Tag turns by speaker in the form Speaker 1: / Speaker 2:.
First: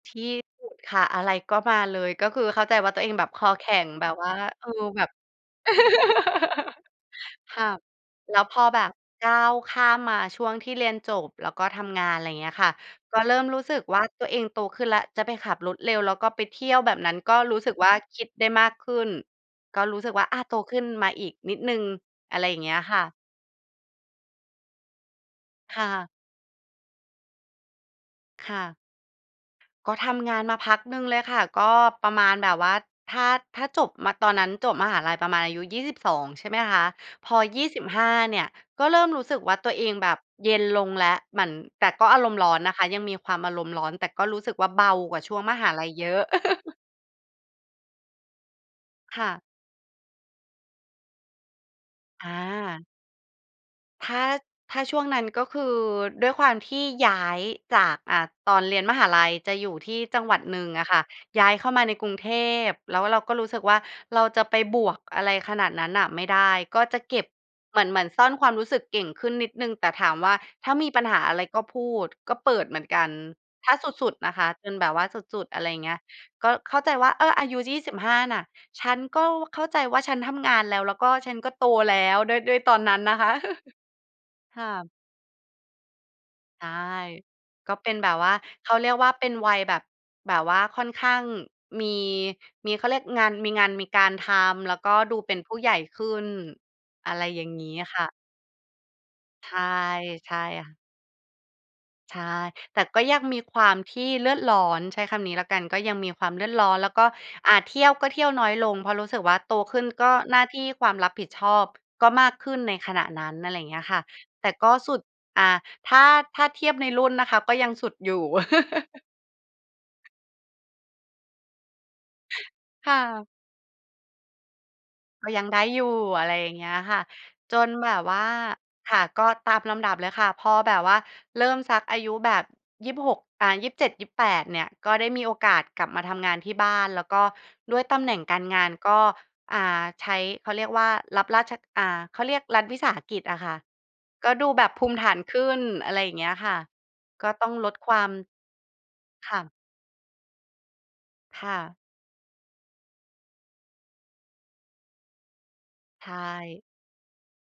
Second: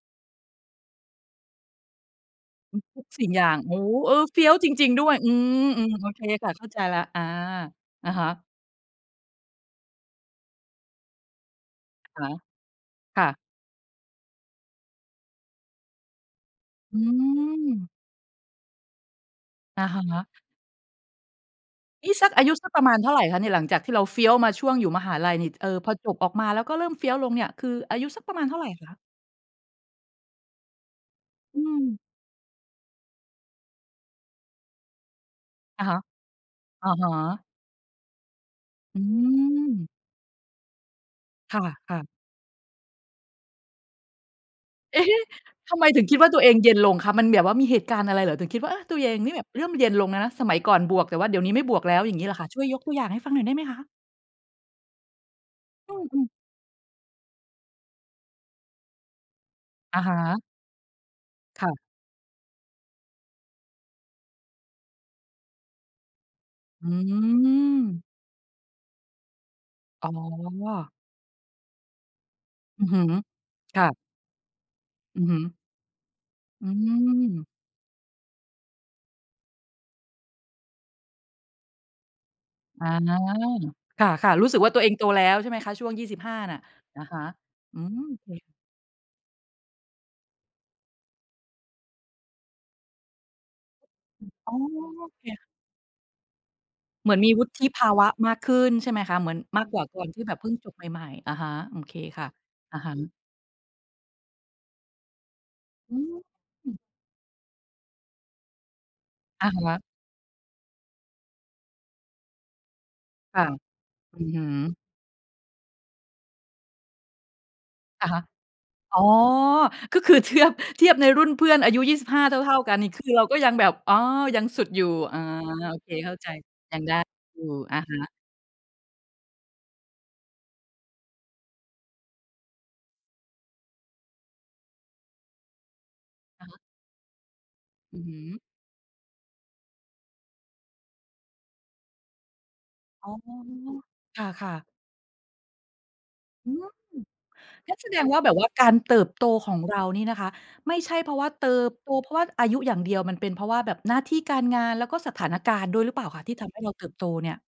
Speaker 1: ที่สุดค่ะ อะไรก็มาเลย ก็คือเข้าใ
Speaker 2: อ
Speaker 1: จ
Speaker 2: ือ
Speaker 1: ว่า
Speaker 2: ท
Speaker 1: ตั
Speaker 2: ุ
Speaker 1: วเ
Speaker 2: ก
Speaker 1: อง
Speaker 2: ส
Speaker 1: แบ
Speaker 2: ิ่ง
Speaker 1: บค
Speaker 2: อย่า
Speaker 1: อ
Speaker 2: ง
Speaker 1: แข
Speaker 2: โอ้
Speaker 1: ็
Speaker 2: โ
Speaker 1: ง
Speaker 2: ฮ!
Speaker 1: แบ
Speaker 2: เอ
Speaker 1: บ
Speaker 2: อ
Speaker 1: ว่า
Speaker 2: เฟี้ยว
Speaker 1: เอ
Speaker 2: จ
Speaker 1: อ
Speaker 2: ริง ๆ
Speaker 1: แ
Speaker 2: ด
Speaker 1: บ
Speaker 2: ้ว
Speaker 1: บ
Speaker 2: ย อืม ๆ โอเคค่ะ เข้าใจแล้ว อา
Speaker 1: ค่ะ
Speaker 2: อะฮะ
Speaker 1: แล้วพอแบบก้าวข้ามมาช่วงที่เรียนจบแล้วก็ทำงาน
Speaker 2: อะ
Speaker 1: ไ
Speaker 2: ฮ
Speaker 1: ร
Speaker 2: ะ
Speaker 1: เงี้ยค่ะ ก
Speaker 2: ค
Speaker 1: ็
Speaker 2: ่
Speaker 1: เริ่
Speaker 2: ะ
Speaker 1: มรู้สึกว่า ตัวเองโตขึ้นแล้ว จะไปขับรถเร็วแล้วก็ไปเที่ยวแบ
Speaker 2: อื
Speaker 1: บนั้นก็รู้สึกว
Speaker 2: ม
Speaker 1: ่า คิดได้มากขึ้น ก
Speaker 2: อ
Speaker 1: ็
Speaker 2: ะ
Speaker 1: รู
Speaker 2: ฮ
Speaker 1: ้สึกว
Speaker 2: ะ
Speaker 1: ่า อะ โตขึ้นมาอีกนิดหนึ่ง
Speaker 2: นี้สัก
Speaker 1: อะไ
Speaker 2: อ
Speaker 1: ร
Speaker 2: ายุ
Speaker 1: อย่าง
Speaker 2: ส
Speaker 1: เ
Speaker 2: ั
Speaker 1: งี
Speaker 2: ก
Speaker 1: ้
Speaker 2: ป
Speaker 1: ย
Speaker 2: ระมา
Speaker 1: ค
Speaker 2: ณ
Speaker 1: ่
Speaker 2: เท่
Speaker 1: ะ
Speaker 2: าไรคะเนี่ย? หลังจากที่เราเฟี้ยวมาช่วงอยู่มหาลัยนี่ ท เอ่
Speaker 1: ค
Speaker 2: อ
Speaker 1: ่
Speaker 2: พอ
Speaker 1: ะ
Speaker 2: จบออกมาแล้วก็เริ่มเฟี้ยวลงเนี่ยคืออายุสักประมาณ
Speaker 1: ค
Speaker 2: เท่
Speaker 1: ่
Speaker 2: าไร
Speaker 1: ะ
Speaker 2: คะ?
Speaker 1: ก็ทำงานมาพักหนึ่งเลยค่ะ
Speaker 2: อื
Speaker 1: ก็
Speaker 2: ม
Speaker 1: ประมาณแบบว่าถ้า ถ้าจบมะ ตอนนั้นจบมหาลัยประมาณอายุ ยี
Speaker 2: อ
Speaker 1: ่
Speaker 2: ะ
Speaker 1: ส
Speaker 2: ฮ
Speaker 1: ิบ
Speaker 2: ะ
Speaker 1: สอง ใช่ไหมคะ
Speaker 2: อะฮ
Speaker 1: พอ
Speaker 2: ะ
Speaker 1: 25 เนี่ยก็เ
Speaker 2: อ
Speaker 1: ร
Speaker 2: ื
Speaker 1: ิ่มรู้สึกว่า ตัวเอ
Speaker 2: ม
Speaker 1: งแบบเย็นลงแล้ว หมั่น
Speaker 2: ค
Speaker 1: แต่
Speaker 2: ่ะ
Speaker 1: ก็
Speaker 2: ๆ
Speaker 1: อารมณ์ร้อนนะคะ ยังมีความอารมณ์ร้อน แต่ก็รู้สึกว่า เบา
Speaker 2: เอเฮ
Speaker 1: กว่าช่วง
Speaker 2: ะ!
Speaker 1: มหา
Speaker 2: ทำ
Speaker 1: ล
Speaker 2: ไม
Speaker 1: ัย
Speaker 2: ถึ
Speaker 1: เย
Speaker 2: งค
Speaker 1: อ
Speaker 2: ิด
Speaker 1: ะ
Speaker 2: ว่า ตัวเองเย็นลงคะ? มันแบบว่ามีเหตุการณ์อะไรเหรอ? ถึงคิดว่า เออ! ตัวเอง
Speaker 1: ค่
Speaker 2: นี่แบ
Speaker 1: ะ
Speaker 2: บเริ่มเย็นลงแล้วนะ สมัยก่อนบวกแต่ว่าเดี๋ยวนี้ไม่บวกแล้ว อย่างงี
Speaker 1: อ
Speaker 2: ้เหรอคะ? ช่วยยก
Speaker 1: า
Speaker 2: ตัวอย่างให้ฟังหน่อยได้ไหมคะ?
Speaker 1: ถ้า ถ้าช่วงนั้น ก็คือ
Speaker 2: อื
Speaker 1: ด
Speaker 2: ม
Speaker 1: ้
Speaker 2: ๆ
Speaker 1: วยความที่ย้ายจาก อ่า ตอนเรียนมหาลัยจะอยู่ท
Speaker 2: อ
Speaker 1: ี
Speaker 2: ะ
Speaker 1: ่
Speaker 2: ฮ
Speaker 1: จังหวั
Speaker 2: ะ
Speaker 1: ดหนึ่งอะค่ะ ย้าย
Speaker 2: ค
Speaker 1: เข
Speaker 2: ่
Speaker 1: ้า
Speaker 2: ะ
Speaker 1: มาในกรุงเทพ แล้วเราก็รู้สึกว่า เราจะไปบวกอะไรขนาดนั้นน่ะไม่ได้ ก็
Speaker 2: อื
Speaker 1: จะเก็บ เหมือน เหม
Speaker 2: ม
Speaker 1: ือนซ่อนความรู้สึกเก่งขึ้นนิดหนึ่ง แต่
Speaker 2: อ
Speaker 1: ถ
Speaker 2: ๋
Speaker 1: า
Speaker 2: อ
Speaker 1: มว่า ถ้ามีปัญหาอะไรก็พูด ก็เปิดเหม
Speaker 2: อ
Speaker 1: ื
Speaker 2: ื
Speaker 1: อ
Speaker 2: อ
Speaker 1: น
Speaker 2: ฮ
Speaker 1: ก
Speaker 2: ึ
Speaker 1: ัน ถ้า
Speaker 2: ค
Speaker 1: ส
Speaker 2: ่ะ
Speaker 1: ุด ๆ นะคะ จนแบบว่าส
Speaker 2: อือฮึ
Speaker 1: ุด ๆ อะไรอย่างเงี้ย ก็
Speaker 2: อ
Speaker 1: เข้าใจว่า "เออ
Speaker 2: ืม
Speaker 1: อายุ 25 น่ะ ฉันก็เข้าใจว่า ฉันทำงานแล้ว แล้วก็ฉันก็โตแล้ว" ด้วย ด้วยตอ
Speaker 2: อ
Speaker 1: นนั้นนะคะ
Speaker 2: า ค่ะ ๆ รู้สึ
Speaker 1: ค
Speaker 2: กว
Speaker 1: ่
Speaker 2: ่า ตัวเ
Speaker 1: ะ
Speaker 2: องโตแล้ว ใช่ไหมคะ? ช่วง 25 น่ะ
Speaker 1: ใช่
Speaker 2: อะฮะ
Speaker 1: ก็
Speaker 2: อื
Speaker 1: เป็น
Speaker 2: ม
Speaker 1: แบ
Speaker 2: โอ
Speaker 1: บ
Speaker 2: เ
Speaker 1: ว่า
Speaker 2: ค
Speaker 1: เขาเรียกว่า เป็นวัยแบบ แบบว่าค่อนข้างมี มี เขาเรียกงาน มีงานมีการท
Speaker 2: อืม อ๋อ
Speaker 1: ำ แล้วก็
Speaker 2: โอ
Speaker 1: ดู
Speaker 2: เ
Speaker 1: เป็น
Speaker 2: ค
Speaker 1: ผู้ใหญ่ขึ้น
Speaker 2: เห
Speaker 1: อ
Speaker 2: ม
Speaker 1: ะ
Speaker 2: ือน
Speaker 1: ไร
Speaker 2: มี
Speaker 1: อย
Speaker 2: ว
Speaker 1: ่
Speaker 2: ุ
Speaker 1: าง
Speaker 2: ฒ
Speaker 1: งี
Speaker 2: ิ
Speaker 1: ้
Speaker 2: ภา
Speaker 1: ค
Speaker 2: ว
Speaker 1: ่
Speaker 2: ะ
Speaker 1: ะ
Speaker 2: มากขึ้น ใช่ไหมคะ? เหมือน
Speaker 1: ใช
Speaker 2: ม
Speaker 1: ่
Speaker 2: ากกว่าตอนที่
Speaker 1: ใ
Speaker 2: แ
Speaker 1: ช
Speaker 2: บบ
Speaker 1: ่
Speaker 2: เพิ่งจ
Speaker 1: ค่
Speaker 2: บ
Speaker 1: ะ
Speaker 2: ใหม่ ๆ อะฮะ โอเค
Speaker 1: ใช
Speaker 2: ค
Speaker 1: ่
Speaker 2: ่ะ อ
Speaker 1: แ
Speaker 2: ะ
Speaker 1: ต่
Speaker 2: ฮะ
Speaker 1: ก็ยังมีความที่เลือดร้อน ใช้คำนี้แล้วกัน ก็ย
Speaker 2: อ
Speaker 1: ั
Speaker 2: ื
Speaker 1: งมีความเลือดร้อ
Speaker 2: ม
Speaker 1: น แล้วก็ อ่า เที่ยวก็เที่ยวน้อยลง เพราะรู้สึกว่า
Speaker 2: อ
Speaker 1: โ
Speaker 2: ะ
Speaker 1: ต
Speaker 2: ฮ
Speaker 1: ขึ
Speaker 2: ะ
Speaker 1: ้นก็หน้าที่ความรับผิดชอบก็มากขึ้น ในขณะนั้
Speaker 2: ค
Speaker 1: น
Speaker 2: ่ะ
Speaker 1: อะไรอย่างเงี้ยค่ะ
Speaker 2: อือฮึ
Speaker 1: แต่ก็สุด อ่า ถ้า ถ้าเทียบในรุ่นนะคะก็ยังสุด
Speaker 2: อะ
Speaker 1: อย
Speaker 2: ฮ
Speaker 1: ู
Speaker 2: ะ
Speaker 1: ่
Speaker 2: อ๋อ ก็คือเทือบ เทียบในรุ่นเพื่อนอายุ 25 เท่า ๆ กันนี
Speaker 1: ค
Speaker 2: ่
Speaker 1: ่
Speaker 2: คือเร
Speaker 1: ะ
Speaker 2: าก็ยังแบบ อ๋อ ยังสุดอยู่ อา
Speaker 1: ก็ยังได้
Speaker 2: โอ
Speaker 1: อย
Speaker 2: เค
Speaker 1: ู่
Speaker 2: เข้า
Speaker 1: อ
Speaker 2: ใ
Speaker 1: ะ
Speaker 2: จ
Speaker 1: ไรอย่างเงี้
Speaker 2: ย
Speaker 1: ย
Speaker 2: ังไ
Speaker 1: ค
Speaker 2: ด้
Speaker 1: ่ะ
Speaker 2: อยู่
Speaker 1: จน
Speaker 2: อะ
Speaker 1: แบ
Speaker 2: ฮ
Speaker 1: บ
Speaker 2: ะ
Speaker 1: ว่า ค่ะ ก็ตามลำดับเลยค่ะ พอแบบว่าเริ่มสักอายุแบบ 26 อ่า 27-28 เนี่ย ก็ได้มีโอกาสกลับมาทำงานที่บ้าน แล้วก็ด้วยต
Speaker 2: อื
Speaker 1: ำ
Speaker 2: อ
Speaker 1: แห
Speaker 2: ฮ
Speaker 1: น่ง
Speaker 2: ึ
Speaker 1: การงานก็ อ่า ใช้ เขาเรียกว่า รับราช อ่า เขาเรียกรัฐวิสาห
Speaker 2: อ๋อ
Speaker 1: กิจอะค่ะ
Speaker 2: ค
Speaker 1: ก็ดู
Speaker 2: ่ะ
Speaker 1: แ
Speaker 2: ๆ
Speaker 1: บบภูมิฐานขึ้น อะไรอย่างเงี้ย
Speaker 2: อ
Speaker 1: ค
Speaker 2: ื
Speaker 1: ่ะ
Speaker 2: ม
Speaker 1: ก็ต้องล
Speaker 2: งั
Speaker 1: ด
Speaker 2: ้นแส
Speaker 1: คว
Speaker 2: ด
Speaker 1: า
Speaker 2: ง
Speaker 1: ม
Speaker 2: ว่า แบบว่าการเติบโต
Speaker 1: ค่
Speaker 2: ข
Speaker 1: ะ
Speaker 2: องเรานี่นะคะ ไม่ใช่เพราะว่าเ
Speaker 1: ค
Speaker 2: ติ
Speaker 1: ่
Speaker 2: บ
Speaker 1: ะ
Speaker 2: โตเพราะว่าอายุอย่างเดียว มันเป็นเพราะว่าแบบหน้าที่การงานแล้วก็สถานการณ์ด้วยหรือเปล
Speaker 1: ใช
Speaker 2: ่าคะ? ที่ทำให้
Speaker 1: ่
Speaker 2: เราเติบโตเนี่ย